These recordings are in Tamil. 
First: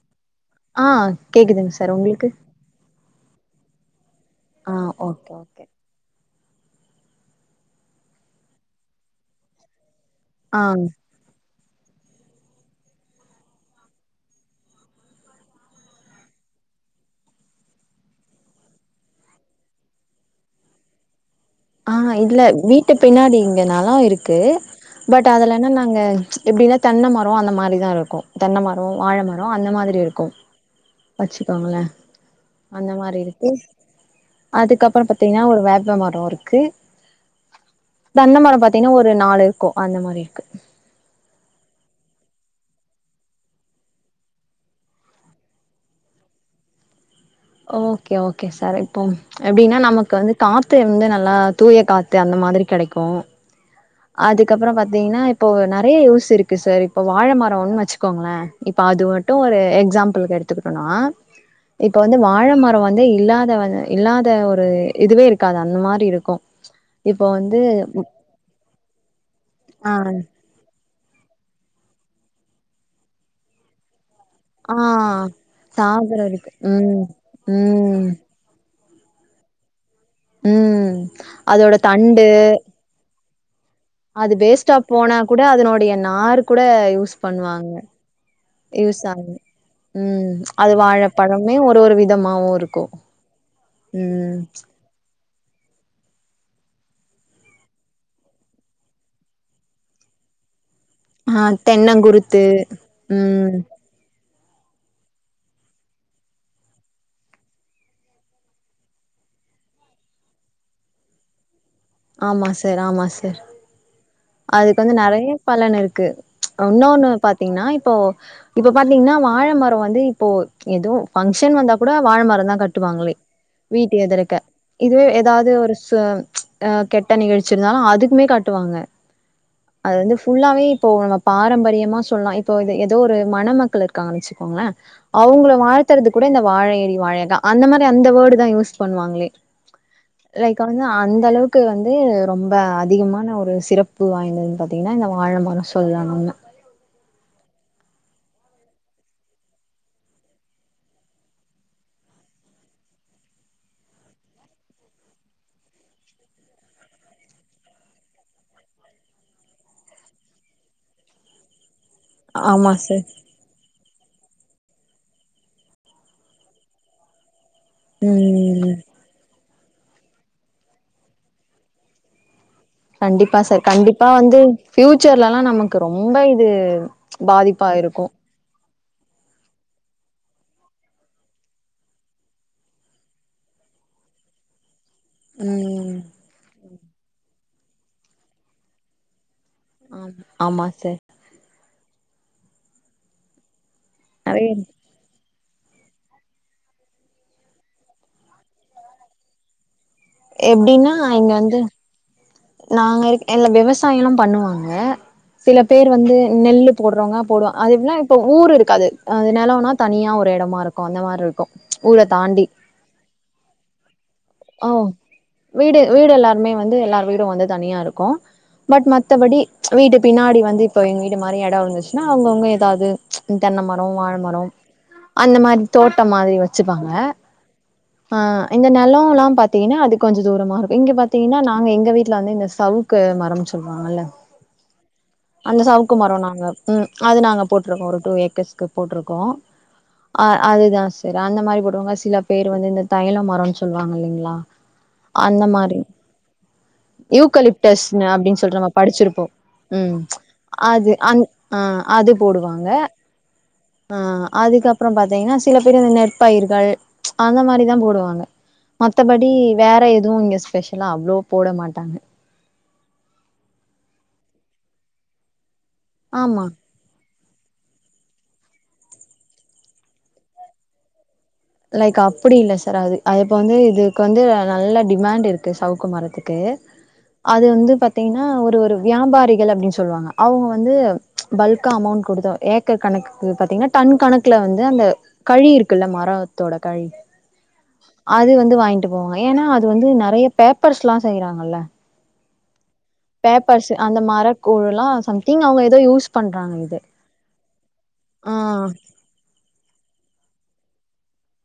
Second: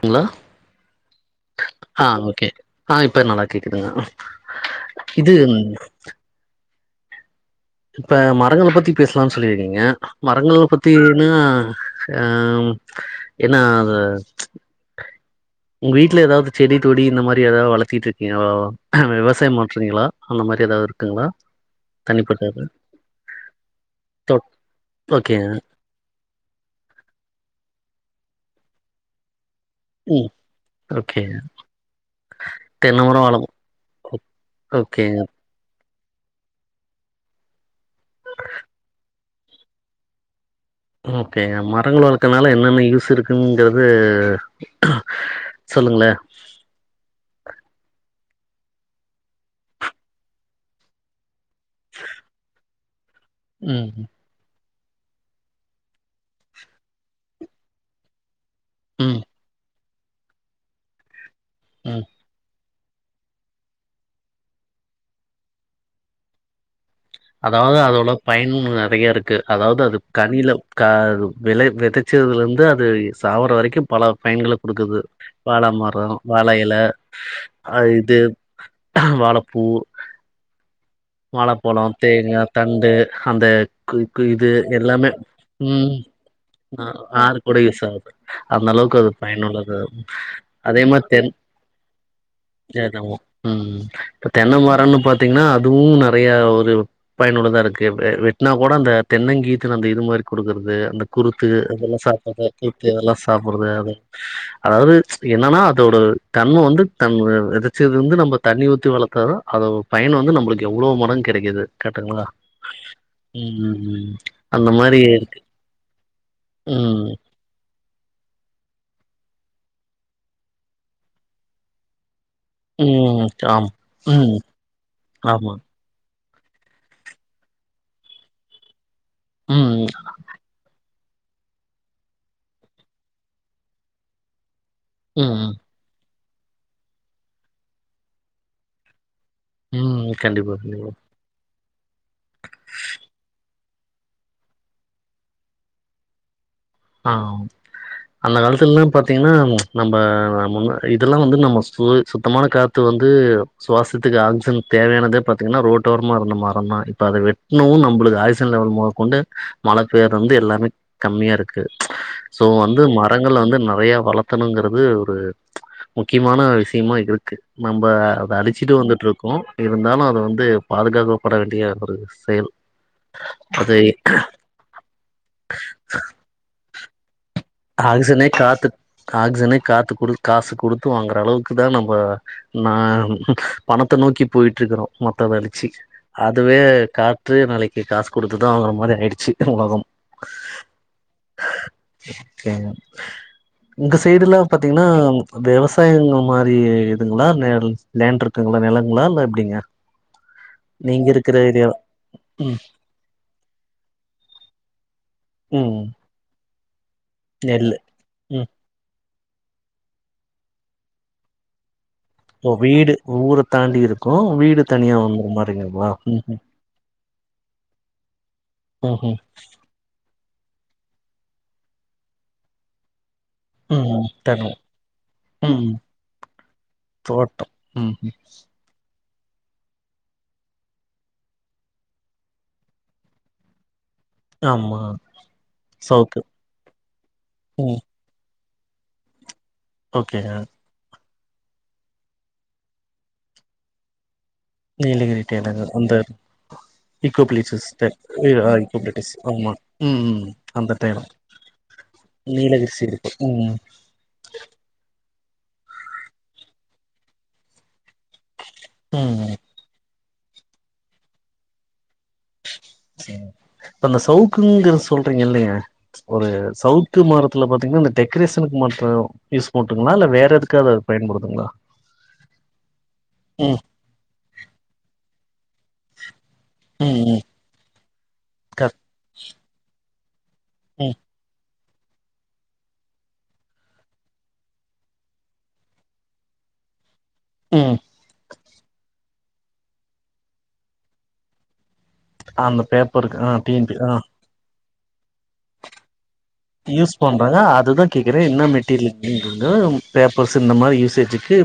ங்களா ஆ கேக்குதுங்க சார் ஆ உங்களுக்கு ஓகே ஆ இப்ப நல்லா கேக்குதுங்க ஆ ஓகே இது ஓகே இப்ப மரங்கள பத்தி பேசலான்னு சொல்லிருக்கீங்க ஆ மரங்கள பத்தி என்ன ஆ ம் என்ன அது உங்க வீட்டுல ஏதாவது செடி கொடி இந்த மாரி ஏதா வளத்திட்டு இருக்கீங்களா விவசாயம் பண்றீங்களா அந்த மாரி ஏதாது இருக்குங்களா ஆ ஹ இல்ல தனிப்பட்டது வீட்டு பின்னாடி இங்க நெலோ இருக்கு பட் ஓகேங்க அதுல என்னனா அங்க எப்டின்னா தென்ன மரோ அந்த மாரிதா இருக்கு தென்ன மரோ வாழமரோ அந்த மாரி இருக்கு ம் ஓகேங்க வச்சுக்கோங்களே அந்த தென்ன மாரி மரம் வாழ ம இருக்கு அதுக்கப்பறோ ஓகேங்க பாத்தீங்கனா ஒரு வேப்பமரோ இருக் கு தென்னமரோ பாத்தீங்கனா ஒரு நாலு இருக்கு அந்த மாரி இருக்கு ஓகே மரங்கள் வளக்கறனால என்னென்ன யூஸ் இருக்குங்கிறது சொல்லுங்களே ஓகே ஓகே சார் இப்போ எப்டின்னா நமக்கு வந்து காத்து வந்து நல்லா தூய காத்து அந்த மாதிரி கெடைக்கு ம் ம் அதுக்கப்பறோ பாத்தீங்கனா இப்போ நெறைய யூஸ் இருக்கு சார் இப்போ வாழ மரோ ஒன்னு வச்சுக்கோங்களே இப்ப அது ம் மட்டு ஒரு எக்ஸாம்பிள்கு எடுத்துக்கிட்டோனா ம் இப்ப வந்து வாழ ம ரோ வந்து இல்லாத வ இல்லாத ஒரு இதுவே இருக்காது அந்த மாரி இருக்கு இப்போ வந்து அதாவது அதோட பயன் நெறைய இருக்கு அதாவது ஆ அது கனில கா அது வெலை வெத வெதச்சதுலேருந்து அது இ சாவுற வரைக்கு பல பயன்களை ஆ குடுக்குது வாழ மரோ சாகுற வாழ இருக்கு இலை ம் அ ம் இது வாழ பூ ம் வாழ அதோட பழோ தண்டு தேங்கா தண்டு அந்த கு கு அது இது வேஸ்ட்டா எல்லாமே போனா கூட அதனுடைய ம் நார் கூட அ யூஸ் ஆறு கூட பண்ணுவாங்க யூஸ் ஆகுது அந்த அளவுக்கு யூஸ் அது ஆகுது பயனுள்ளது ம் அது அதே மாரி தென் வாழப்பழமே ஒரு ஒரு விதமாவு இருக்கு தேங்காவு ம் இப்ப ம் தென்ன மரனு பாத்தீங்கனா அதுவு நெறையா ஒரு பயனுள்ளதா இருக்கு வெ வெட்டனா கூட அந்த தென்னங்கீத்து அந்த இது மாரி குடுக்குறது அந்த ஆ குருத்து இதெல்லா தென்னங்குருத்து சாப்பற குருத்து அதெல்லா ம் சாப்பறது அது அதாவது என்னன்னா அதோட தன்ம வந்து தன் வ வெதச்சது வந்து நம்ம தண்ணி ஊத்தி வளக்கதா அத பயன் வந்து நம்மளுக்கு எவ்ளோ மடங்கு கெடைக்குது கரெட்டுங்களா ஆமா சார் ஆமா சார் ம் ம் அந்த அதுக்கு வந்து மாரி நெறைய இருக்கு பலன் இருக்கு ம் இன்னொன்று பாத்தீங்கனா இப்போ இப்போ பாத்தீங்கன்னா வாழமரோ வந்து இப்போ எதோ ஃபங்க்ஷன் வந்தா கூட வாழமர தா கட் டுவாங்களே ம் ஆம் வீட்டு ம் எதிரக்க இதுவே எதாவது ஆமா ஒரு சுவோ அ கெட்ட நிகழ்ச்சிருந்தாலு அதுக்குமே கட்டுவாங்க ம் அது வந்து ஃபுல்லாவே இப்போ நம்ம பாரம்பரியமா சொல்லலா இப்போ இது எதோ ஒரு மண மக்கள் இருக்காங்கன்னு வச்சுக்கோங்களே ம் ம் அவுங்கள வாழ்த்தறது கூட இந்த வாழையடி வாழையதா அந்த மாரி அந்த வேர்டு தா யூஸ் பண்ணுவாங்களே ம் கண்டிப்பா லைக் வந்து கண்டிப்பா அந்த அளவுக்கு வந்து ரொம்ப அதிகமான ஒரு சிறப் பு வாய்ந்ததுனு பாத்தீங்கனா இந்த வாழமரோ சொல்லலா நம்ம ஆ அந்த காலத்துலல்லா பாத்தீங்கன்னா நம்ம முன் இதெல்லா வந்து நம்ம சு சுத்தமான காத் து வந்து சுவாசத்துக்கு ஆக்சிஜன் தேவையானதே பாத்தீங்கன்னா ரோட்டோரமா இருந்த மரந் தா இப்ப அத வெட் இன்னு நம்மளுக்கு ஆக்சிஜன் லெவல் மொத கொண்டு மழ பெய்றலிருந்து எல்லாமே கம்மியா இரு க்கு சோ ஆமா வந்து சார் மரங்கள வந்து நெறையா வள த்தணுங்கிறது ஒரு முக்கியமான விஷயமா இருக்கு நம்ம அத ம் அழிச்சிட்டு வந்துட்ருக்கோ இருந்தாலு அது வந்து பாதுகாக்கப்பட வேண்டிய ஒரு செயல் கண்டிப்பா சார் அது கண்டிப்பா வந்து ஃபியூச்சர்லல்லா நமக்கு ரொம்ப இது பாதிப்பு ஆக்சிஜனே காத்து ஆக்சிஜனே காத்து குடு காசு குடுத்து வாங்குற அளவுக்கு தா நம்ப நா பணத்த நோக்கி போயிட்ருக்குறோ மொத்த இத அளிச்சு ம் அதுவே காற்று நாளைக்கு காசு குடுத்துதா வாங்குற மாரி ஆயிடுச்சு உலகம் ஆம் ஆமா சார் இந்த சைடெல்லா நெறைய பாத்தீங்கன்னா விவசாயங்கள் மாரி இதுங்களா இல்ல லேண்ட் இருக்குங்களா நிலங்களா இல்ல எப்டிங்க எப்டின்னா நீங்க இங்க இருக்குற வந்து ஏரியா ம் நாங்க இருக் இல்ல விவசாயோல்லா பண்ணுவாங்க சில ம் பேர் வந்து நெல்லு போடுறவுங்க போடுவே அது நெல்லு எப்டினா இப்ப ம் ஊர் இருக்காது அது நெலனோ தனியா ஒரு எடமா இருக்கு அந்த மார்ருக்கு ஊர தாண்டி ஒ வீடு ஊர தாண்டி இருக்கு வீடு ஓ தனியா வந்துர்ற மாரி வீடு வீடு எல்லாருமே வந்து எல்லாரு வீடு வந்து தனியா இருக்கு பட் ம் மத்தபடி வீடு பின்னாடி வந்து இப்ப எங்க வீடு மாரி எடோ இருந்துச்சுன்னா அவுங்கவுங்க எதாவது தென்ன ம் மரோ ம் வாழ மரோ தெனம் அந்த மாரி ம் தோட்டம் மாதிரி வச்சுப்பாங்க தோட்டம் ம் ஆ எங்க நெலொலா பாத்தீங்கன்னா அது கொஞ்ச தூரமா இருக்கு இங்க பாத்தீங்கன்னா நாங்க எங்க வீட் வீட்ல வந்து இந்த சவுக்கு மரம் சொல்லுவாங்கல்ல ஆமா அந்த சவுக்கு மரோ சவுத்து நாங்க ம் அது நாங்க ம் போட்ருக்கோ ஒரு டூ ஏக்கர்ஸ்கு போட்ருக்கோ ஓகே அ அதுதா ர் அந்த மாரி போடுவாங்க சில பேர் வந்து இந்த தைலோ மரோன்னு சொல்லுவாங்க இல்லைங்ளா நீலகிரிட்ட என்னங்க இந்த இக்கோபிலஸ்க் யூக்கலிப்டஸ் அப்டின்னு அ சொல்ட்டு நம்ம இக்கோபிடிஸ் படிச்சிருப்போ ஆமா ம் ம் அந்த அது டைம் அந் ஆ அது போடுவாங்க நீலகிரி சைடு இருக்கு ம் ம் ஆ அதுக்கு அப்பறோ பாத்தீங்கன்னா சில பேர் இந்த நெற்பயிர்கள் அந்த மாரி தா போடுவாங்க மத்தபடி ம் வேற எதுவு இங்க ஸ்பெஷலா அவ்ளோ போட மாட்டாங்க ம் இப்ப அந்த சவுக்குங்கிறது சொல்றீங்க இல்லைங்க ஒரு ஆமா சவுக் க்கு மரத்துல பாத்தீங்கன்னா இந்த டெக்கரேஷனுக்கு மட்டு யூஸ் பண்ணட்டுங்களா இல்ல வேற எதுக்காது அது பயன்படுதுங்களா லைக் அப்புடி இல்ல சார் அது அது இப்போ வந்து ம் இதுக்கு வந்து நல்ல டிமாண்ட் இருக்கு சவுக்கு மரத்துக்கு ம் ம் அது வந்து பாத்தீங்கன்னா ஒரு ஒரு கரெக்ட் வியாபாரிகள் அப்டின்னு சொல்லுவாங்க அவுங்க வந்து ம் பல்க் க்கு அமௌண்ட் குடுத்து ஏக்கர் கணக்கு பாத்தீங்கன்னா டன் கணக்குல வந்து அந்த கழி இருக்குல்ல மர த்தோட கழி ம் அது வந்து வாங்கிட்டு போவாங்க ஏன்னா அது வந்து நெறையா பேப்பர்ஸ்லா செய்றாங்கல்ல அந்த பேப் பேப்பர்ஸ் அந்த மர கூழலா சம்திங் அவுங்க எதோ யூஸ் பண்றாங்க இது யூஸ் பண்றாங்க அதுதா கேக்குறே ஆ என்ன மெட்டீரியல் அப்டின்றது தா பேப்பர்ஸ்சு இந்த மாதிரி யூசேஜ்க்கு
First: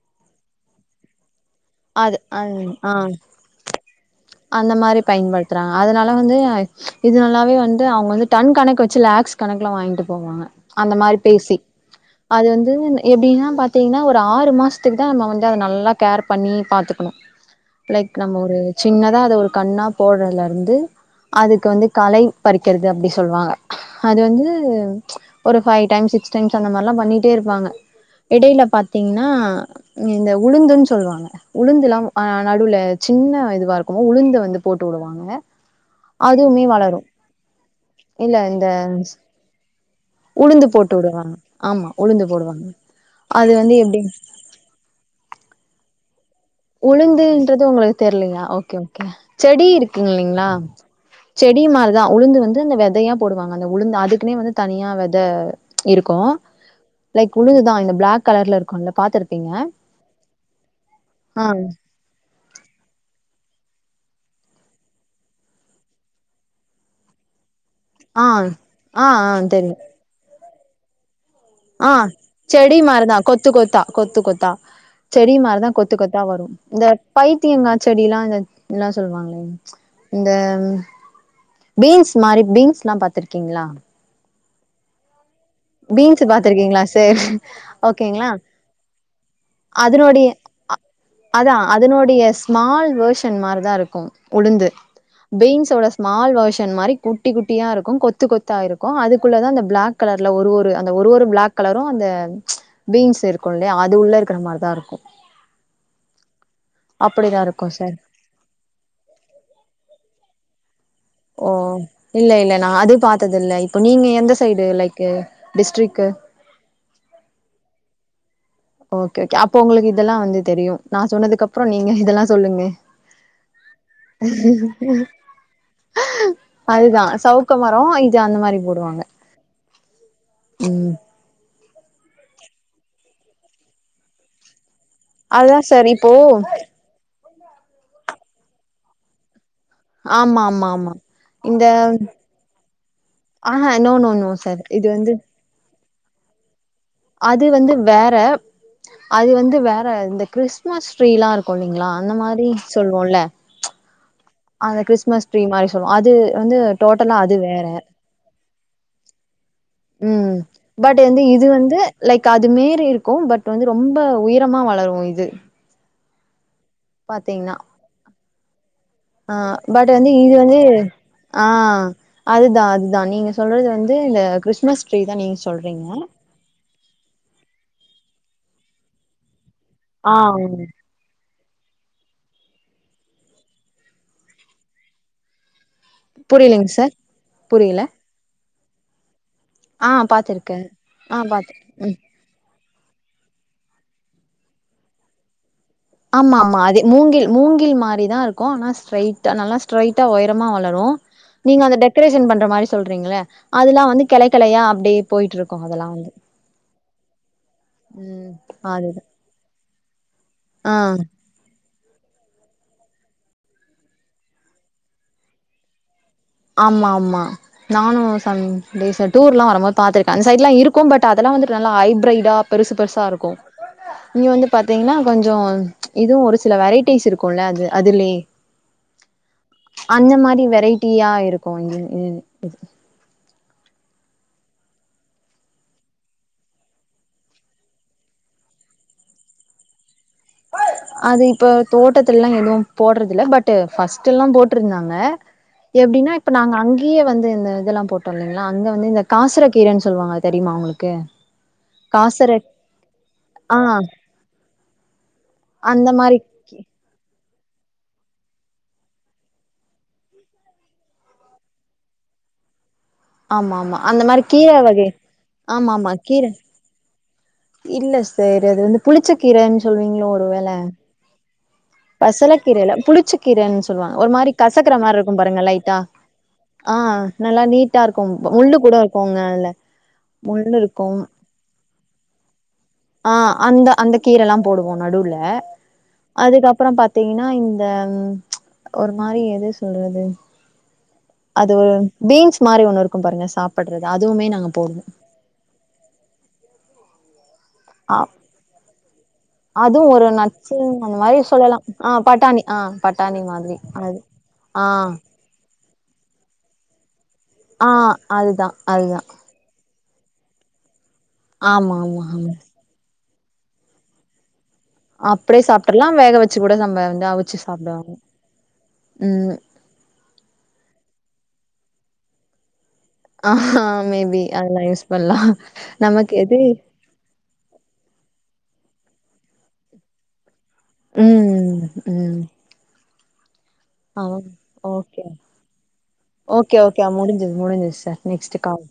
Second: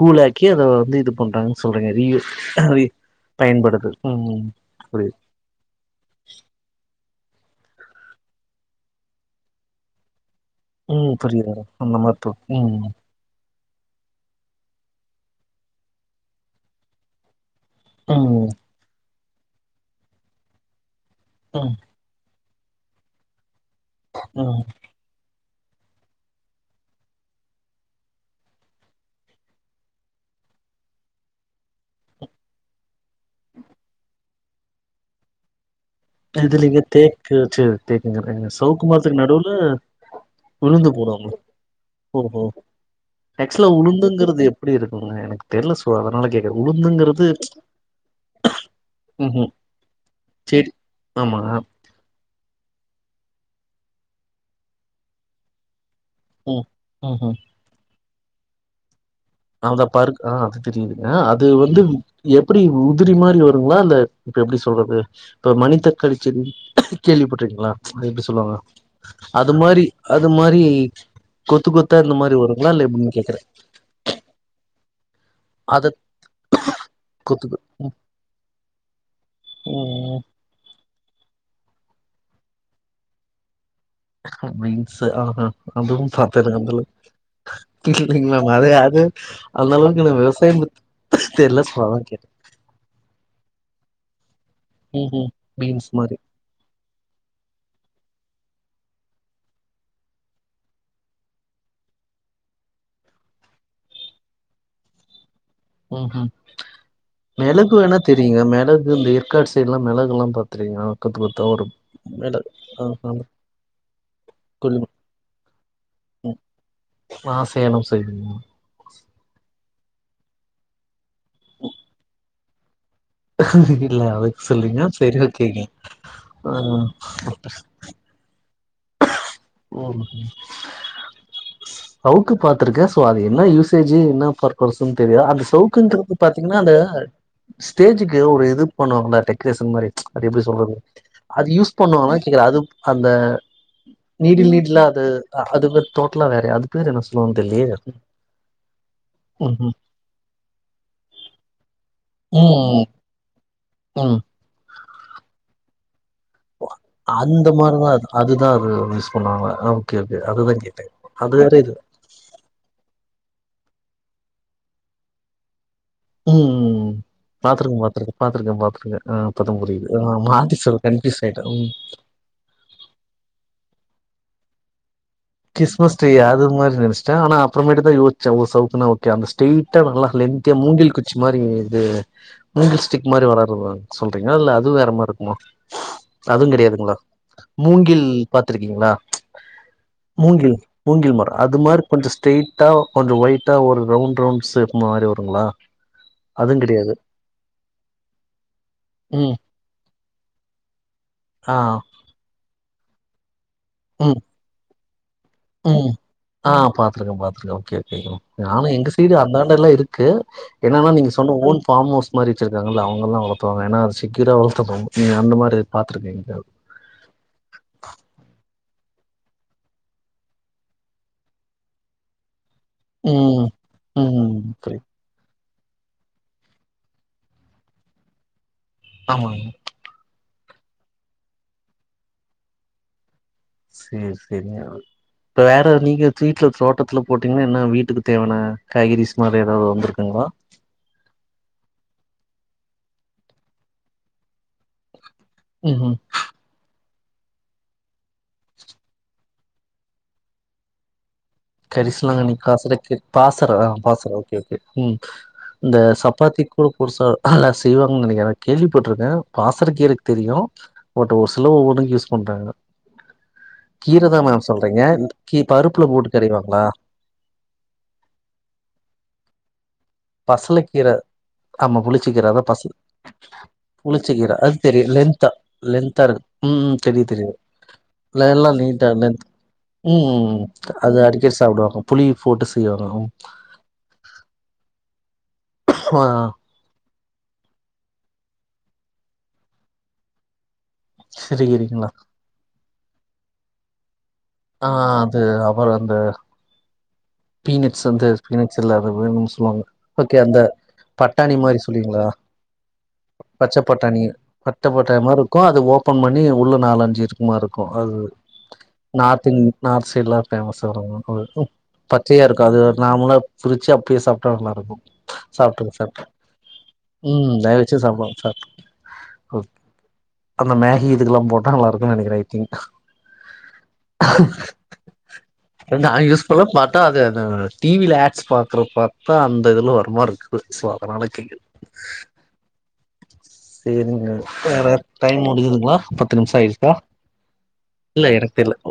கூழாக்கி அத வந்து இது பண்றாங்க சொல்றீங்க ரீ அது யூஸ் அது ரீ ஆ பயன்படுது ம் அந்த மாரி புரியுது பயன்படுது த்துறாங்க அதுனால வந்து இது நல்லாவே வந்து அவுங்க வந்து டன் கணக்கு வச்சு லாக்ஸ் கணக்குல்லா வாங்கிட்டு போவாங்க அந்த ம் மாரி புரியுது பேசி அந்த மாரிதா அது வந்து ம் எப்டின்னா பாத்திங்னா ஒரு ஆறு மாஸ்துக்கு தா நம்ம வந்து அத நல்லா கேர் பண்ணி பாத்துக்கணு லைக் நம்ம ம் ஒரு சின்னதா அத ஒரு கண்ணா போட்றதுல இருந்து அதுக்கு ம் வந்து கலை பறிக்கிறது அப்டி சொல்லுவாங்க அது வந்து ம் ஒரு ஃபைவ் டைம்ஸ் சிக்ஸ் டைம்ஸ் அந்த மாரிலா பண்ணிட்டே இருப்பாங்க எடைல பாத்திங்னா இந்த உளுந்துன்னு சொல்வாங்க உளுந்துலா ஆ நடுவுல சின்ன இதுவா இருக்குமோ உளுந்த வந்து போட்டு வுடுவாங்க அதுவுமே இதுலங்க வளரு தேக்கு வச்சு இல்ல தேக்குங்கறே இந்த சவுக்கு மரத்துக்கு நடுவுல உளுந்து போட்டு போடுவாங்ளோ வுடுவாங்க ஆமா உளுந்து ஓஹோ போடுவாங்க அது நெக்ஸ்ல வந்து எப்டி உளுந்துங்கிறது எ அப்டி இருக்குங்க எனக்கு தெர்ல சோ அதனால கேக்குறே உளுந்துங்கிறது உளுந்துன்றது உங்ளுக் தெர்லயா ஓகே ஓகே ம்ஹூம் செடி இருக்குங்கில்லைங்ளா செடி ஆமா செடி மாரிதா உளுந்து வந்து அந்த வெதையா போடுவாங்க அந்த உளுந்து அதுக்குனே வந்து தனியா வெத இருக்கு ம் ம்ஹூம் லைக் உளுந்துதா இந்த பிளாக் கலர்ல இருக்குல பாத்துருப்பீங்க இந்த பர்க் ஆ அது தெரியுதுங்க ஆ அது வந்து எப்டி உதிரி மாரி வருங்ளா இல்ல இப்ப எப்டி சொல்றது இப்ப மனித்தக்காளி செடி கேள்விப்பட்ருகிங்ளா அது எப்டி ஆ சொல்வாங்க ஆ ஆ அது தெரியு மாரி அது மாரி கொத்து ஆ கொத்தா இந்த மாரி வருங்ளா செடி இல்ல எப்டின் மாரிதா கேக்றே கொத்து கொத்தா கொத்து கொத்தா செடி மாரிதா அத கொத்து கொத்தா வரு இந்த பைத்தியங்கா கொத்துக்கு செடிலா இந்த இன்ன சொல்வாங்க ம் இந்த பீன்ஸ் மாரி பீன்ஸ்லா பாத்ருக்கீங்ளா பீன்ஸ்ஸு ஆ ஆ அதுவு பீன்ஸ் பாத்தலிங்க பாத்திருக்கீங்களா அந்தளவு சேரி இல்லைங் ஓகேங்களா மேம் அதைய அது அந்த அளவுக்கு அதனுடைய விவசாயம் அதா தெர்ல சோ அதுனோடய கேட்டே ஸ் மால் வோர்ஷன் மாரி தா இருக்கு உளுந்து ம் ம் பீன்ஸோட பீன்ஸ் மாரி ஸ்மால் வோர்ஷன் மாரி குட் குட்டி குட்டியா இருக்கு கொத்து கொத்தா இருக்கு அதுக்குள்ளதா இந்த பிளாக் கலர் ல ஒரு ஒரு அந்த ஒரு ஒரு பிளாக் கலரு அந்த பீன்ஸ் இருக்குல்லைய அது உள்ள இருக்கிற மாரிதா இருக்கு ம் ம் அப்படிதா இருக்கு மெளகு சார் வேணா தெரியுங்க மெளகு இந்த எற்காடு சைடு்லா மெளகுலா பாத் தெரியுங்க கொத்து கொத் ஓ இல்ல இல்ல நா அது பாத்ததில்ல இப்போ நீங்க எந்த சைடு கொல்லுங்க லைக் டிஸ்ட்ரிக்கு நா சேலம் சைடுங்க ஓகே ஓகே அப்போ ஒங்ளுக்கு இதெல்லா வந்து தெரியு நா சொன்னதுக்கு அப்றொ நீங்க இதெல்லா சொல்லுங்க இல்ல அதுக்கு சொல்றிங்க செரி ஓகேங்கெ அதுதா சவுக்க மரோ இது அந்த மாரி போடுவாங்க [unintelligible] ம் சவுக்கு பாத்துருக்கே சோ அது என்ன யூசேஜு என்ன பர் பசுனு தெரியா அந்த அதுதா சார் இப்போ சவுக்குங்றது பாத்திங்கனா அந்த ஸ்டேஜுக்கு ஒரு இது பண்ணுவாங்ள டெக்ரேஷன் மாரி அது ஆமா எப்டி ஆமா சொல்றது ஆமா அது யூஸ் பண்ணுவானா கேக்றே அது அந்த அ அ no no no needle sir நீடிலா இது அது வந்து அது டோட்டலா வேறயா அது பேர் என்ன சொல்லுவாங்கன்னு அது தெர்லயே வந்து வேற அது வந்து ம்ஹும் வேற இந்த கிறிஸ்மஸ் ட்ரீலா இருக்கு இல்லைங்ளா அந்த மாரி ம் சொல்லுவோல ம் அந்த கிறிஸ்மஸ் ட்ரீ மாரி சொல்லுவோ அது வந்து டோட்டலா அது அந்த வேற மாரிதா அதுதா அது யூஸ் பண்ணுவாங்க ஓகே ஓகே ம் அதுதா கேட்டே பட் வந்து அது இது வேற வந்து லைக் அது மேறி இருக்கூ பட் வந்து ரொம்ப உயரமா வளரு இது ம் ம் பாத்தீங்கன்னா பாத்துருக்கே பாத்துருக்கே பாத்துருக்கே பாத்துருக்கே ஆ இப்பதாபுரியுது பட் வந்து இது மாத்தி வந்து சொல்ட கன்ப்யூஸ் ஆயிடே ஆ அதுதா அதுதா நீங்க சொல்றது வந்து இந்த கிறிஸ்மஸ் ட்ரீ தா நீங்க சொல்றீங்க கிறிஸ்மஸ் ட்ரீ அதுமாரி நெனச்சடே ஆன அப்றமேட்டுதா யோஸ்சே சவுக்கனா ஓகே அந்த ஸ்டெய்ட் டா நல்லா ஆ லென்தியா மூங்கில் குச் சி மாரி இது மூங்கில் ஸ்டிக் மாரி வளரு சொல்றீங்களா இல்ல அது வேற மார்ருக்குமா புரியலைங்க சார் அதுங்கெடையாதுங்ளா புரியல மூங்கில் பாத்துருக்கீங்ளா ஆ மூங்கில் பாத்திருக்கே மூங்கில் ஆ மரொ பாத்து அது மாரி ம் கொஞ்ச ஸ்ட்ரைட்டா கொஞ்ச ஒயிட்டா ஒரு ரவுண்ட் ரவுண்ட் ஸ்சேப் மாரி வருங்களா ஆமா ஆமா அதுவு அதே கெடையாது மூங்கில் மூங்கில் மாரிதா இருக்கூ ஆனா ஸ்ட்ரைட்டா ம் நல்லா ஸ்ட்ரைட்டா ஒயரமா வளரு ஆ நீங்க அந்த டெக்கரேஷன் பண்ற மாரி சொல்றீங்கள அதெல்லா வந்து ம் கெளைக் கெளையா அப்டே போயிட்ருக் ம் ஆ பாத்துருக்கே பாத்துருக்கே ஓகே ம் ஆனா எங்க அதுதா சைடு அந்தாண்டல இருக் க்கு ஆ என்னன்னா நீங்க சொ தன்னு ஓன் பார்ம் ஹவுஸ் மாரி வச்சுருக்காங்கல்ல அவுங்கல்லா வளத்துவாங்க ஏன்னா அது செக்கயூரா வளர்த்த்பா நீ அந்த மாரி பாத்திருக்க இங்க ஆமா ஆமா நானு சம்டேஸ் டூர்லா வரம்போது பா்த்திருக்கே அந்த சைட்லா இருக்கத பட் அதெல்லாம் வந்துட்டு நல்லா ஹைப்ரைடா பெருசு பெருசு தா இருக்கூ ம் நீங்க ம் வந்து புரியுது பாத்தீங்ன்னா கொஞ்சோ இதுவு ஒரு சில வெரைட்டிஸ் இருக்கூல அது அதுலயே ஆமாங்க அந்த மாரி வெரைட்டியா இருக்கூ சேரி சேரி ங்க இப்ப வேற நீங்க வீட்டுல தோட்டத்துல போட்டீங்கன்னா என்ன வீட்டுக்கு தேவான காய்கறிஸ் மாரி ஏதாவ்து வந்திருக்குங்ளா அது இப்ப தோட்டத்துல எல்லா எதுவும் போட்றது இல்ல பட் ஃபஸ்ட் எல்லாம் போட்ருந்தாங்க ம்ஹும் எப்டின்னா இப்போ நாங்க அங்கேயே வந்து இந்த இதெல்லாம் போட்டோ இல்லைங்ளா அங்கே வந்து இந்த காசர கீரைன்னு சொல்லுவாங்க தெரியுமா உங்களுக்கு காசர கரிசுலாங்கண்ணி காசுரைக்கு பாசற ஆ பாசற ஓகே ஓகே ம் இந்த அந்த மாரி சப்பாத்தி கு புதுசால்லா செய்வாங்கன்னு நெனைக்கிறே கேள்விப்பட்ருக்கே பாசரக்கீரக்கு தெரியு பட் ஒரு சில ஒவ்வொன்னுக்கு யூஸ் பண்றாங்க ஆமா ஆமா அந்த கீரதா மாரி மேம் கீர சொல்றீங்க வகை கீ ஆமா பருப்புல ஆமா போட்டு கீர கடைவாங்ளா இல்ல சார் அது வந்து புளிச்சக்கீரைன்னு சொல்லுவீங்ளோ பசல கீர பசல கீரயில்ல புளிச்ச கீரன்னு சொல்லுவாங்க ஒரு மாரி புளிச்சக்கீர அது கசக்குற தெரியு மாரி லென்த்தா இருக்கூபாருங்க லைட்டா லென்த்தா இருக்கு ம் ம் ஆ தெரியு தெரியு நல்லா நீட்டா இருக்கூ எல்லா முள்ளு கூட நீட்டா இருக்கூங்க லென்த் அதுல்ல ம் ம் ம் அது அடிக்கடி சாப்டுவாங்க புளி போட்டு செய்வாங்க ஆ அந்த அந்த கீர எல்லாம் போடுவோ நடுவுல ஆ அதுக்கப்பறம் ப்பறம் பாத்தீங்கன்னா இந்த ஒரு மாரி எது சொல்றது அது ஒரு சிறுகீரைங்களா பீன்ஸ் மாரி ஒண்ணு இருக்கும் பாருங்க சாப்பட்றது அதுவுமே நாங்க ஆ போடுவோ அது அப்பறொ அந்த பீனட்ஸ் அ வந்தூ பீனட்ஸ் இல்ல அது வேரென்னமோ சொல்லுவாங்க அதுவு ஒரு ஓகே அந்த நட்ஸு அந்த பட்டாணி சொல்லலா மாரி ஆ சொல்லுவீங்களா பட்டாணி ஆ பட்டாணி மாதிரி பச்ச அது பட்டாணி ஆ பட்டப்பட்ட மாறி இருக்கூ அது ஓபன் பண்ணி உள்ள நாலஞ்சு இருக் [unintelligible] இருக்கு ஆ அது அதுதா அதுதா நார்த் இன் நார்த் சைட்ல்லா பேமஸ்ஸா வரு ஆமா ஆமா பச்சையா ஆமா இருக்கு அது நார்மள பிரிச்சு அப்டியே சாப்ட்டா நல்லா இருக்கு அப்டியே சாப்ட்டுங்க சாப்ட்டுற்லா சாப்ட்டுங்க வேக வச்சு கூட நம்ம வந்து ம் அவிச்சு வேக வச்சு சாப்டுவாங்க ம் சாப்ட்டு அந்த மேகி இதுக்ல்லா போட்டா நல்ல இருக்குன்னு நெனைக்றே ஐ திங்க் அ மேபி அதல்லா யூஸ் பண்லா நமக்கு எது உட்டா அது அது டீவியில ஆட்ஸ் பாக்ற பாத்தா அந்த இதுல வரமாரிருக்கு சாதனானக் கைகள் ம் அ ஓக் ஓகே டைம் முடியுதுங்களா பத்து நிமிஷோ ஓக்கே ஆயிருச்சா ஓகே முடிஞ்சுது முடிஞ்சுது சார் இல்ல எனக்கு நெக்ஸ்ட்டு தெர்ல கால்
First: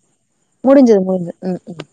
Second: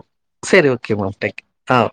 சேரி ஓகே முடிஞ்சுது மேம் முடிஞ்சுது தேங்க்யூ ம் ஆ ம்